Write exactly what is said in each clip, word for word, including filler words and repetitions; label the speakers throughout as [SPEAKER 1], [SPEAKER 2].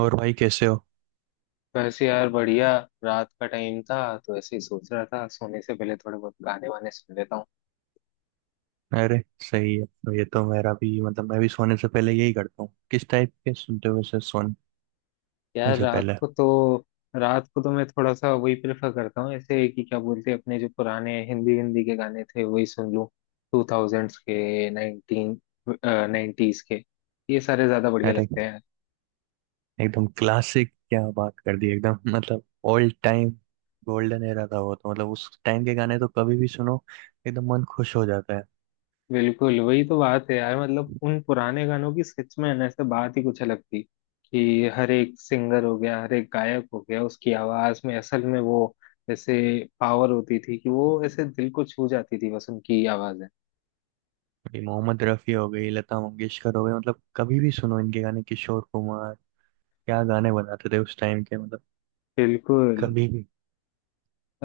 [SPEAKER 1] और भाई कैसे हो।
[SPEAKER 2] वैसे यार बढ़िया। रात का टाइम था तो ऐसे ही सोच रहा था सोने से पहले थोड़े बहुत गाने वाने सुन लेता हूँ।
[SPEAKER 1] अरे सही है। तो ये तो मेरा भी मतलब मैं भी सोने से पहले यही करता हूँ। किस टाइप के सुनते हो वैसे सोने
[SPEAKER 2] यार
[SPEAKER 1] से
[SPEAKER 2] रात
[SPEAKER 1] पहले?
[SPEAKER 2] को तो, रात को तो मैं थोड़ा सा वही प्रेफर करता हूँ ऐसे कि क्या बोलते हैं, अपने जो पुराने हिंदी हिंदी के गाने थे वही सुन लूँ। टू थाउजेंड्स के, नाइनटीन नाइन्टीज के, ये सारे ज्यादा बढ़िया
[SPEAKER 1] अरे
[SPEAKER 2] लगते हैं।
[SPEAKER 1] एकदम क्लासिक, क्या बात कर दी एकदम, मतलब ओल्ड टाइम। गोल्डन एरा था वो तो, मतलब उस टाइम के गाने तो कभी भी सुनो, एकदम मन खुश हो जाता है।
[SPEAKER 2] बिल्कुल वही तो बात है यार, मतलब उन पुराने गानों की सच में ना ऐसे बात ही कुछ अलग थी। कि हर एक सिंगर हो गया, हर एक गायक हो गया, उसकी आवाज में असल में वो ऐसे पावर होती थी कि वो ऐसे दिल को छू जाती थी बस, उनकी आवाजें।
[SPEAKER 1] ये मोहम्मद रफ़ी हो गई, लता मंगेशकर हो गई, मतलब कभी भी सुनो इनके गाने, किशोर कुमार, क्या गाने बनाते थे उस टाइम के मतलब,
[SPEAKER 2] बिल्कुल।
[SPEAKER 1] कभी भी।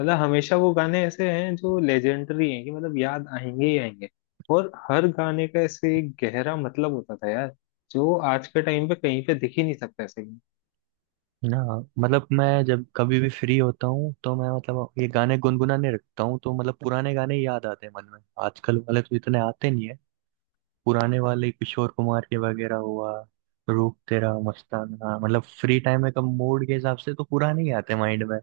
[SPEAKER 2] मतलब हमेशा वो गाने ऐसे हैं जो लेजेंडरी हैं, कि मतलब याद आएंगे ही आएंगे। और हर गाने का ऐसे एक गहरा मतलब होता था यार, जो आज के टाइम पे कहीं पे दिख ही नहीं सकता ऐसे।
[SPEAKER 1] ना, मतलब मैं जब कभी भी फ्री होता हूँ तो मैं मतलब ये गाने गुनगुनाने रखता हूँ, तो मतलब पुराने गाने ही याद आते हैं मन में। आजकल वाले तो इतने आते नहीं है। पुराने वाले किशोर कुमार के वगैरह हुआ, रूप तेरा मस्ताना, मतलब फ्री टाइम में कब मूड के हिसाब से तो पुराने ही आते हैं माइंड में।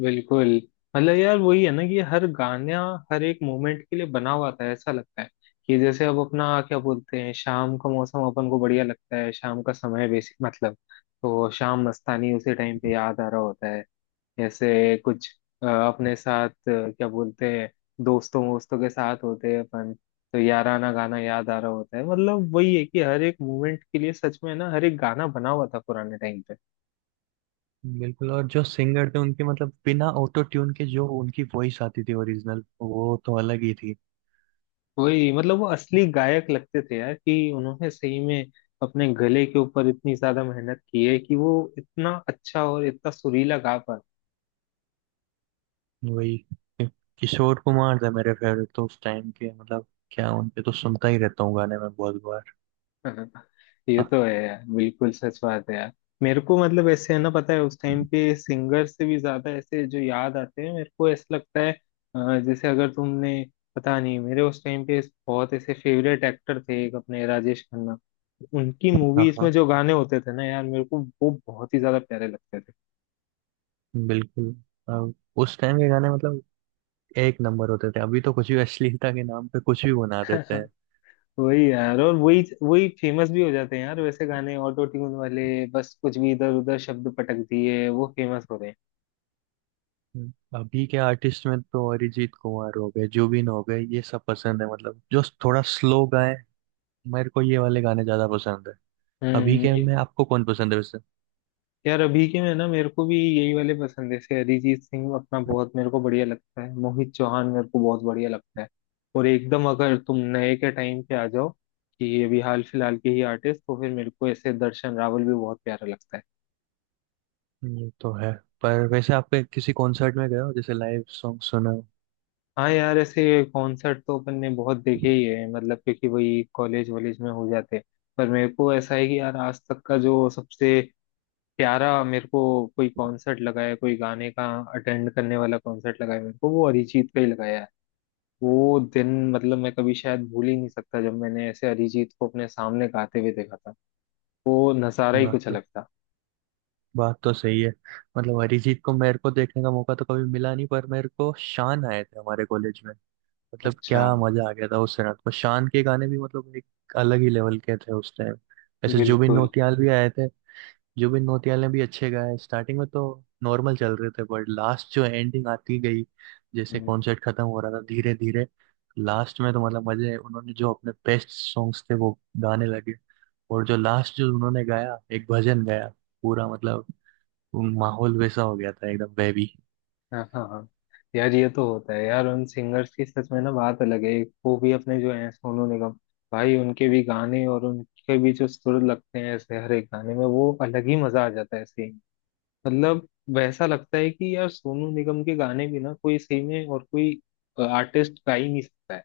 [SPEAKER 2] बिल्कुल। मतलब यार वही है ना कि हर गाना, हर एक मोमेंट के लिए बना हुआ था ऐसा लगता है। कि जैसे अब अपना क्या बोलते हैं, शाम का मौसम अपन को बढ़िया लगता है, शाम का समय बेसिक मतलब, तो शाम मस्तानी उसी टाइम पे याद आ रहा होता है। जैसे कुछ अ, अपने साथ, अ, क्या बोलते हैं, दोस्तों वोस्तों के साथ होते हैं अपन, तो याराना गाना याद आ रहा होता है। मतलब वही है कि हर एक मोमेंट के लिए, सच में ना, हर एक गाना बना हुआ था पुराने टाइम पे।
[SPEAKER 1] बिल्कुल। और जो सिंगर थे उनके मतलब बिना ऑटो ट्यून के जो उनकी वॉइस आती थी ओरिजिनल, वो तो अलग ही थी।
[SPEAKER 2] वही, मतलब वो असली गायक लगते थे यार, कि उन्होंने सही में अपने गले के ऊपर इतनी ज्यादा मेहनत की है कि वो इतना अच्छा और इतना सुरीला गा पाते
[SPEAKER 1] वही किशोर कुमार थे मेरे फेवरेट तो उस टाइम के, मतलब क्या उनके तो सुनता ही रहता हूँ गाने में, बहुत बार।
[SPEAKER 2] हैं। ये
[SPEAKER 1] हाँ
[SPEAKER 2] तो है यार, बिल्कुल सच बात है यार। मेरे को मतलब ऐसे है ना, पता है उस टाइम पे सिंगर से भी ज्यादा ऐसे जो याद आते हैं मेरे को, ऐसा लगता है अ, जैसे अगर तुमने, पता नहीं, मेरे उस टाइम पे बहुत ऐसे फेवरेट एक्टर थे, एक अपने राजेश खन्ना। उनकी
[SPEAKER 1] हाँ
[SPEAKER 2] मूवीज में
[SPEAKER 1] हाँ।
[SPEAKER 2] जो गाने होते थे ना यार, मेरे को वो बहुत ही ज्यादा प्यारे लगते
[SPEAKER 1] बिल्कुल। अब उस टाइम के गाने मतलब एक नंबर होते थे, अभी तो कुछ भी अश्लीलता के नाम पे कुछ भी बना
[SPEAKER 2] थे।
[SPEAKER 1] देते हैं।
[SPEAKER 2] वही यार, और वही वही फेमस भी हो जाते हैं यार वैसे गाने, ऑटो ट्यून वाले, बस कुछ भी इधर उधर शब्द पटक दिए वो फेमस हो रहे हैं।
[SPEAKER 1] हम्म। अभी के आर्टिस्ट में तो अरिजीत कुमार हो गए, जुबिन हो गए, ये सब पसंद है, मतलब जो थोड़ा स्लो गाए, मेरे को ये वाले गाने ज्यादा पसंद है। अभी
[SPEAKER 2] हम्म
[SPEAKER 1] के में
[SPEAKER 2] ये-
[SPEAKER 1] आपको कौन पसंद है वैसे?
[SPEAKER 2] यार अभी के में ना मेरे को भी यही वाले पसंद है, जैसे अरिजीत सिंह अपना बहुत मेरे को बढ़िया लगता है, मोहित चौहान मेरे को बहुत बढ़िया लगता है। और एकदम अगर तुम नए के टाइम पे आ जाओ, कि ये भी हाल फिलहाल के ही आर्टिस्ट, तो फिर मेरे को ऐसे दर्शन रावल भी बहुत प्यारा लगता है।
[SPEAKER 1] ये तो है। पर वैसे आपके किसी कॉन्सर्ट में गए हो, जैसे लाइव सॉन्ग सुना हो?
[SPEAKER 2] हाँ यार, ऐसे कॉन्सर्ट तो अपन ने बहुत देखे ही है, मतलब क्योंकि वही कॉलेज वॉलेज में हो जाते हैं। पर मेरे को ऐसा है कि यार, आज तक का जो सबसे प्यारा मेरे को कोई कॉन्सर्ट लगा है, कोई गाने का अटेंड करने वाला कॉन्सर्ट लगा है, मेरे को वो अरिजीत का ही लगाया है। वो दिन मतलब मैं कभी शायद भूल ही नहीं सकता, जब मैंने ऐसे अरिजीत को अपने सामने गाते हुए देखा था, वो नज़ारा ही
[SPEAKER 1] बात
[SPEAKER 2] कुछ
[SPEAKER 1] तो
[SPEAKER 2] अलग था।
[SPEAKER 1] बात तो सही है। मतलब अरिजीत को मेरे को देखने का मौका तो कभी मिला नहीं, पर मेरे को शान आए थे हमारे कॉलेज में, मतलब
[SPEAKER 2] अच्छा।
[SPEAKER 1] क्या मजा आ गया था उस रात को। शान के गाने भी मतलब एक अलग ही लेवल के थे उस टाइम। ऐसे जुबिन
[SPEAKER 2] बिल्कुल।
[SPEAKER 1] नौटियाल भी आए थे। जुबिन नौटियाल ने भी अच्छे गाए, स्टार्टिंग में तो नॉर्मल चल रहे थे, बट लास्ट जो एंडिंग आती गई, जैसे
[SPEAKER 2] हम्म।
[SPEAKER 1] कॉन्सर्ट खत्म हो रहा था धीरे धीरे, लास्ट में तो मतलब मजे, उन्होंने जो अपने बेस्ट सॉन्ग्स थे वो गाने लगे। और जो लास्ट जो उन्होंने गाया, एक भजन गाया पूरा, मतलब वो माहौल वैसा हो गया था एकदम बेबी।
[SPEAKER 2] हाँ हाँ हाँ। यार ये तो होता है यार, उन सिंगर्स की सच में ना बात अलग है। एक वो भी अपने जो हैं सोनू निगम, भाई उनके भी गाने, और उनके भी जो सुर लगते हैं ऐसे हर एक गाने में, वो अलग ही मजा आ जाता है ऐसे ही। मतलब वैसा लगता है कि यार, सोनू निगम के गाने भी ना, कोई सही में और कोई आर्टिस्ट गा ही नहीं सकता है।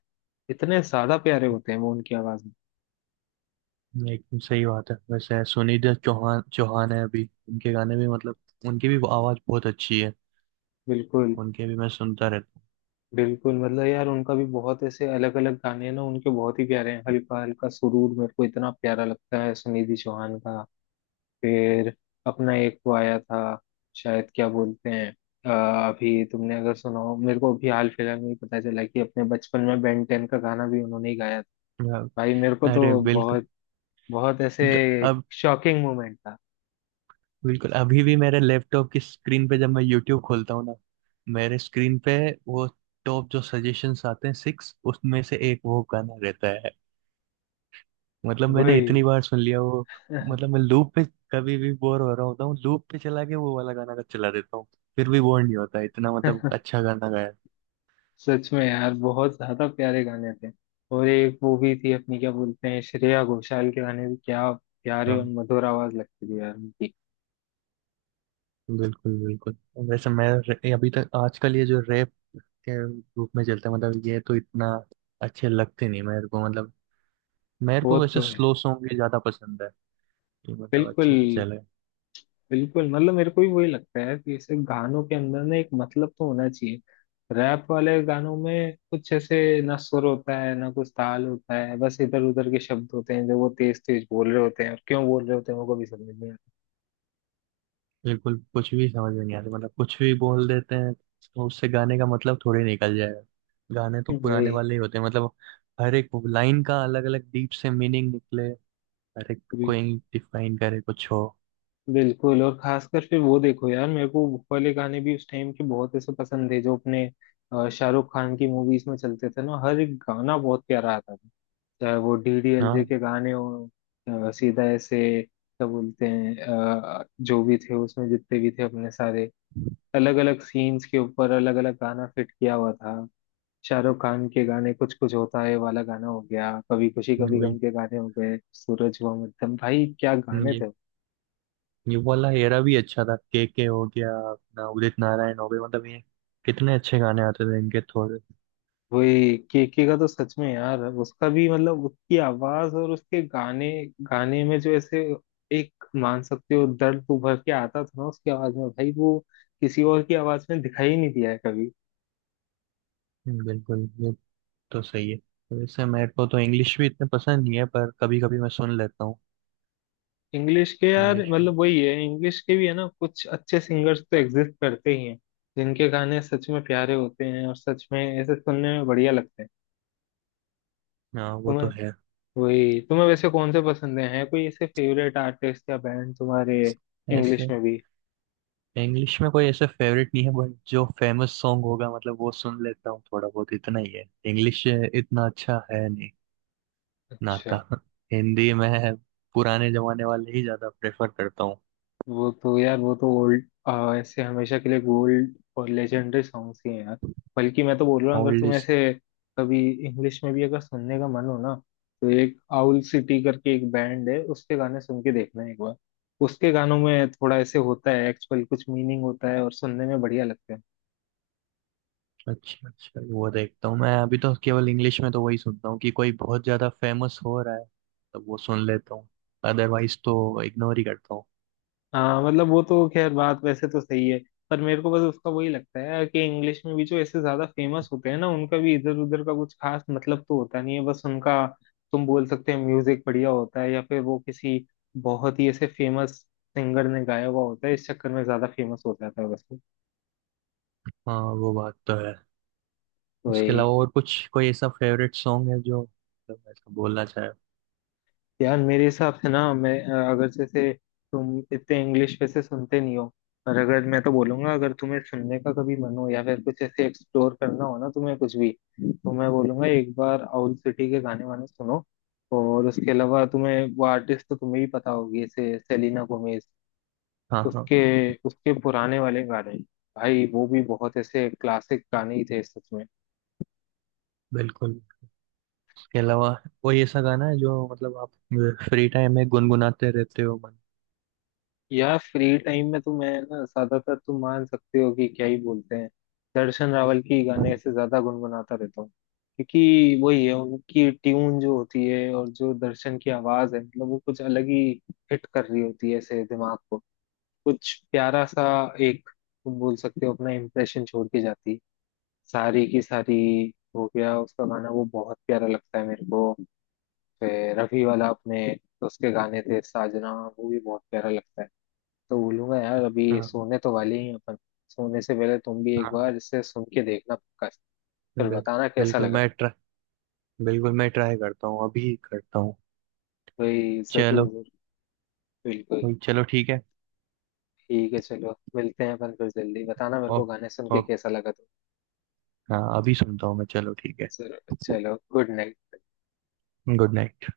[SPEAKER 2] इतने ज्यादा प्यारे होते हैं वो उनकी आवाज में।
[SPEAKER 1] एकदम सही बात है। वैसे सुनिधि चौहान चौहान है अभी, उनके गाने भी मतलब उनकी भी आवाज बहुत अच्छी है,
[SPEAKER 2] बिल्कुल
[SPEAKER 1] उनके भी मैं सुनता रहता
[SPEAKER 2] बिल्कुल। मतलब यार उनका भी बहुत ऐसे अलग अलग गाने हैं ना, उनके बहुत ही प्यारे हैं। हल्का हल्का सुरूर मेरे को इतना प्यारा लगता है, सुनिधि चौहान का। फिर अपना एक वो आया था शायद, क्या बोलते हैं, अ, अभी तुमने अगर सुना हो, मेरे को अभी हाल फिलहाल में ही पता चला, कि अपने बचपन में बेन टेन का गाना भी उन्होंने ही गाया था।
[SPEAKER 1] हूँ।
[SPEAKER 2] भाई मेरे को
[SPEAKER 1] अरे
[SPEAKER 2] तो
[SPEAKER 1] बिल्कुल।
[SPEAKER 2] बहुत बहुत ऐसे
[SPEAKER 1] ज- अब
[SPEAKER 2] शॉकिंग मोमेंट था।
[SPEAKER 1] बिल्कुल, अभी भी मेरे लैपटॉप की स्क्रीन पे जब मैं यूट्यूब खोलता हूँ ना, मेरे स्क्रीन पे वो टॉप जो सजेशंस आते हैं सिक्स, उसमें से एक वो गाना रहता है। मतलब मैंने
[SPEAKER 2] वही।
[SPEAKER 1] इतनी बार सुन लिया वो। मतलब मैं लूप पे, कभी भी बोर हो रहा होता हूँ लूप पे चला के वो वाला गाना का चला देता हूँ, फिर भी बोर नहीं होता इतना, मतलब अच्छा गाना गाया।
[SPEAKER 2] सच में यार बहुत ज्यादा प्यारे गाने थे। और एक वो भी थी अपनी, क्या बोलते हैं, श्रेया घोषाल के गाने भी, क्या प्यारे और
[SPEAKER 1] हाँ।
[SPEAKER 2] मधुर आवाज लगती थी यार उनकी।
[SPEAKER 1] बिल्कुल बिल्कुल। वैसे मैं रे- अभी तक आजकल ये जो रैप के रूप में चलता है, मतलब ये तो इतना अच्छे लगते नहीं मेरे को। मतलब मेरे
[SPEAKER 2] वो
[SPEAKER 1] को
[SPEAKER 2] तो
[SPEAKER 1] वैसे
[SPEAKER 2] है।
[SPEAKER 1] स्लो सॉन्ग ही ज्यादा पसंद है, कि मतलब
[SPEAKER 2] बिल्कुल
[SPEAKER 1] अच्छे से चले।
[SPEAKER 2] बिल्कुल। मतलब मेरे को भी वही लगता है कि ऐसे गानों के अंदर ना एक मतलब तो होना चाहिए। रैप वाले गानों में कुछ ऐसे ना सुर होता है, ना कुछ ताल होता है, बस इधर उधर के शब्द होते हैं जो वो तेज तेज बोल रहे होते हैं, और क्यों बोल रहे होते हैं वो कभी समझ नहीं आता
[SPEAKER 1] बिल्कुल, कुछ भी समझ में नहीं आता। मतलब कुछ भी बोल देते हैं तो उससे गाने का मतलब थोड़े निकल जाएगा। गाने तो पुराने
[SPEAKER 2] भाई।
[SPEAKER 1] वाले ही होते हैं, मतलब हर एक लाइन का अलग अलग डीप से मीनिंग निकले, हर एक
[SPEAKER 2] बिल-
[SPEAKER 1] कोई डिफाइन करे, कुछ हो।
[SPEAKER 2] बिल्कुल और खासकर फिर वो देखो यार, मेरे को वो वाले गाने भी उस टाइम के बहुत ऐसे पसंद थे, जो अपने अ, शाहरुख खान की मूवीज में चलते थे ना, हर एक गाना बहुत प्यारा आता था। चाहे वो डीडीएलजे
[SPEAKER 1] हाँ
[SPEAKER 2] के गाने हो, अ, सीधा ऐसे क्या बोलते हैं, अ, जो भी थे उसमें जितने भी थे अपने सारे, अलग अलग सीन्स के ऊपर अलग अलग गाना फिट किया हुआ था। शाहरुख खान के गाने, कुछ कुछ होता है वाला गाना हो गया, कभी खुशी कभी
[SPEAKER 1] वही
[SPEAKER 2] गम के गाने हो गए, सूरज हुआ मध्यम, भाई क्या गाने
[SPEAKER 1] ये
[SPEAKER 2] थे।
[SPEAKER 1] ये वाला एरा भी अच्छा था, के के हो गया अपना, उदित नारायण हो गए, मतलब ये कितने अच्छे गाने आते थे इनके थोड़े।
[SPEAKER 2] वही, केके का तो सच में यार, उसका भी मतलब उसकी आवाज और उसके गाने, गाने में जो ऐसे एक मान सकते हो दर्द तो उभर के आता था ना उसकी आवाज में भाई, वो किसी और की आवाज में दिखाई नहीं दिया है कभी।
[SPEAKER 1] हम्म, बिल्कुल, ये तो सही है। वैसे मेरे को तो इंग्लिश भी इतने पसंद नहीं है, पर कभी कभी मैं सुन लेता हूँ
[SPEAKER 2] इंग्लिश के यार,
[SPEAKER 1] इंग्लिश में।
[SPEAKER 2] मतलब वही है, इंग्लिश के भी है ना कुछ अच्छे सिंगर्स तो एग्जिस्ट करते ही हैं, जिनके गाने सच में प्यारे होते हैं और सच में ऐसे सुनने में बढ़िया लगते हैं।
[SPEAKER 1] हाँ वो तो
[SPEAKER 2] तुम्हें,
[SPEAKER 1] है।
[SPEAKER 2] वही तुम्हें वैसे कौन से पसंद हैं, है कोई ऐसे फेवरेट आर्टिस्ट या बैंड तुम्हारे इंग्लिश
[SPEAKER 1] ऐसे
[SPEAKER 2] में भी?
[SPEAKER 1] इंग्लिश में कोई ऐसे फेवरेट नहीं है, बट जो फेमस सॉन्ग होगा मतलब वो सुन लेता हूँ थोड़ा बहुत, इतना ही है। इंग्लिश इतना अच्छा है नहीं नाता
[SPEAKER 2] अच्छा।
[SPEAKER 1] हिंदी में पुराने जमाने वाले ही ज्यादा प्रेफर करता हूँ
[SPEAKER 2] वो तो यार, वो तो ओल्ड ऐसे हमेशा के लिए गोल्ड और लेजेंडरी सॉन्ग्स ही हैं यार। बल्कि मैं तो बोल रहा हूँ, अगर
[SPEAKER 1] ओल्ड।
[SPEAKER 2] तुम ऐसे कभी इंग्लिश में भी अगर सुनने का मन हो ना, तो एक आउल सिटी करके एक बैंड है, उसके गाने सुन के देखना एक बार। उसके गानों में थोड़ा ऐसे होता है, एक्चुअल कुछ मीनिंग होता है, और सुनने में बढ़िया लगता है।
[SPEAKER 1] अच्छा अच्छा, वो देखता हूँ मैं। अभी तो केवल इंग्लिश में तो वही सुनता हूँ कि कोई बहुत ज्यादा फेमस हो रहा है तो वो सुन लेता हूँ, अदरवाइज तो इग्नोर ही करता हूँ।
[SPEAKER 2] हाँ, मतलब वो तो खैर बात वैसे तो सही है। पर मेरे को बस उसका वही लगता है कि इंग्लिश में भी जो ऐसे ज्यादा फेमस होते हैं ना, उनका भी इधर उधर का कुछ खास मतलब तो होता नहीं है, बस उनका, तुम बोल सकते हैं, म्यूजिक बढ़िया होता है, या फिर वो किसी बहुत ही ऐसे फेमस सिंगर ने गाया हुआ होता है, इस चक्कर में ज्यादा फेमस हो जाता है बस।
[SPEAKER 1] हाँ वो बात तो है। उसके
[SPEAKER 2] वही
[SPEAKER 1] अलावा और कुछ कोई ऐसा फेवरेट सॉन्ग है जो मतलब ऐसा बोलना चाहे?
[SPEAKER 2] यार, मेरे हिसाब से ना मैं, अ, अगर जैसे तुम इतने इंग्लिश वैसे सुनते नहीं हो, पर अगर मैं तो बोलूंगा, अगर तुम्हें सुनने का कभी मन हो या फिर कुछ ऐसे एक्सप्लोर करना हो ना तुम्हें कुछ भी, तो मैं बोलूंगा एक बार आउल सिटी के गाने वाने सुनो। और उसके अलावा तुम्हें वो आर्टिस्ट तो तुम्हें भी पता होगी, जैसे सेलिना गोमेज।
[SPEAKER 1] हाँ हाँ।
[SPEAKER 2] उसके उसके पुराने वाले गाने, भाई वो भी बहुत ऐसे क्लासिक गाने ही थे सच में।
[SPEAKER 1] बिल्कुल। उसके अलावा कोई ऐसा गाना है जो मतलब आप फ्री टाइम में गुनगुनाते रहते हो मन?
[SPEAKER 2] यार फ्री टाइम में तो मैं ना, ज्यादातर तुम मान सकते हो कि क्या ही बोलते हैं, दर्शन रावल की गाने से ज्यादा गुनगुनाता रहता हूँ। क्योंकि वही है, उनकी ट्यून जो होती है और जो दर्शन की आवाज है, मतलब वो कुछ अलग ही हिट कर रही होती है ऐसे दिमाग को, कुछ प्यारा सा एक, तुम बोल सकते हो, अपना इम्प्रेशन छोड़ के जाती है। सारी की सारी हो गया उसका गाना, वो बहुत प्यारा लगता है मेरे को। फिर रफी वाला अपने, तो उसके गाने थे साजना, वो भी बहुत प्यारा लगता है। तो बोलूंगा यार, अभी
[SPEAKER 1] हाँ
[SPEAKER 2] सोने तो वाले ही हैं अपन, सोने से पहले तुम भी एक
[SPEAKER 1] हाँ।
[SPEAKER 2] बार इसे सुन के देखना पक्का। फिर
[SPEAKER 1] बिल्कुल,
[SPEAKER 2] बताना कैसा
[SPEAKER 1] बिल्कुल
[SPEAKER 2] लगा।
[SPEAKER 1] मैं ट्राई बिल्कुल मैं ट्राई करता हूँ, अभी करता हूँ।
[SPEAKER 2] भाई जरूर
[SPEAKER 1] चलो,
[SPEAKER 2] जरूर। बिल्कुल।
[SPEAKER 1] चलो ठीक है।
[SPEAKER 2] ठीक है, चलो मिलते हैं अपन फिर, जल्दी बताना मेरे को
[SPEAKER 1] ओ-
[SPEAKER 2] गाने सुन के
[SPEAKER 1] ओके।
[SPEAKER 2] कैसा लगा तुम।
[SPEAKER 1] हाँ अभी सुनता हूँ मैं, चलो ठीक है।
[SPEAKER 2] जरूर, चलो गुड नाइट।
[SPEAKER 1] Good night.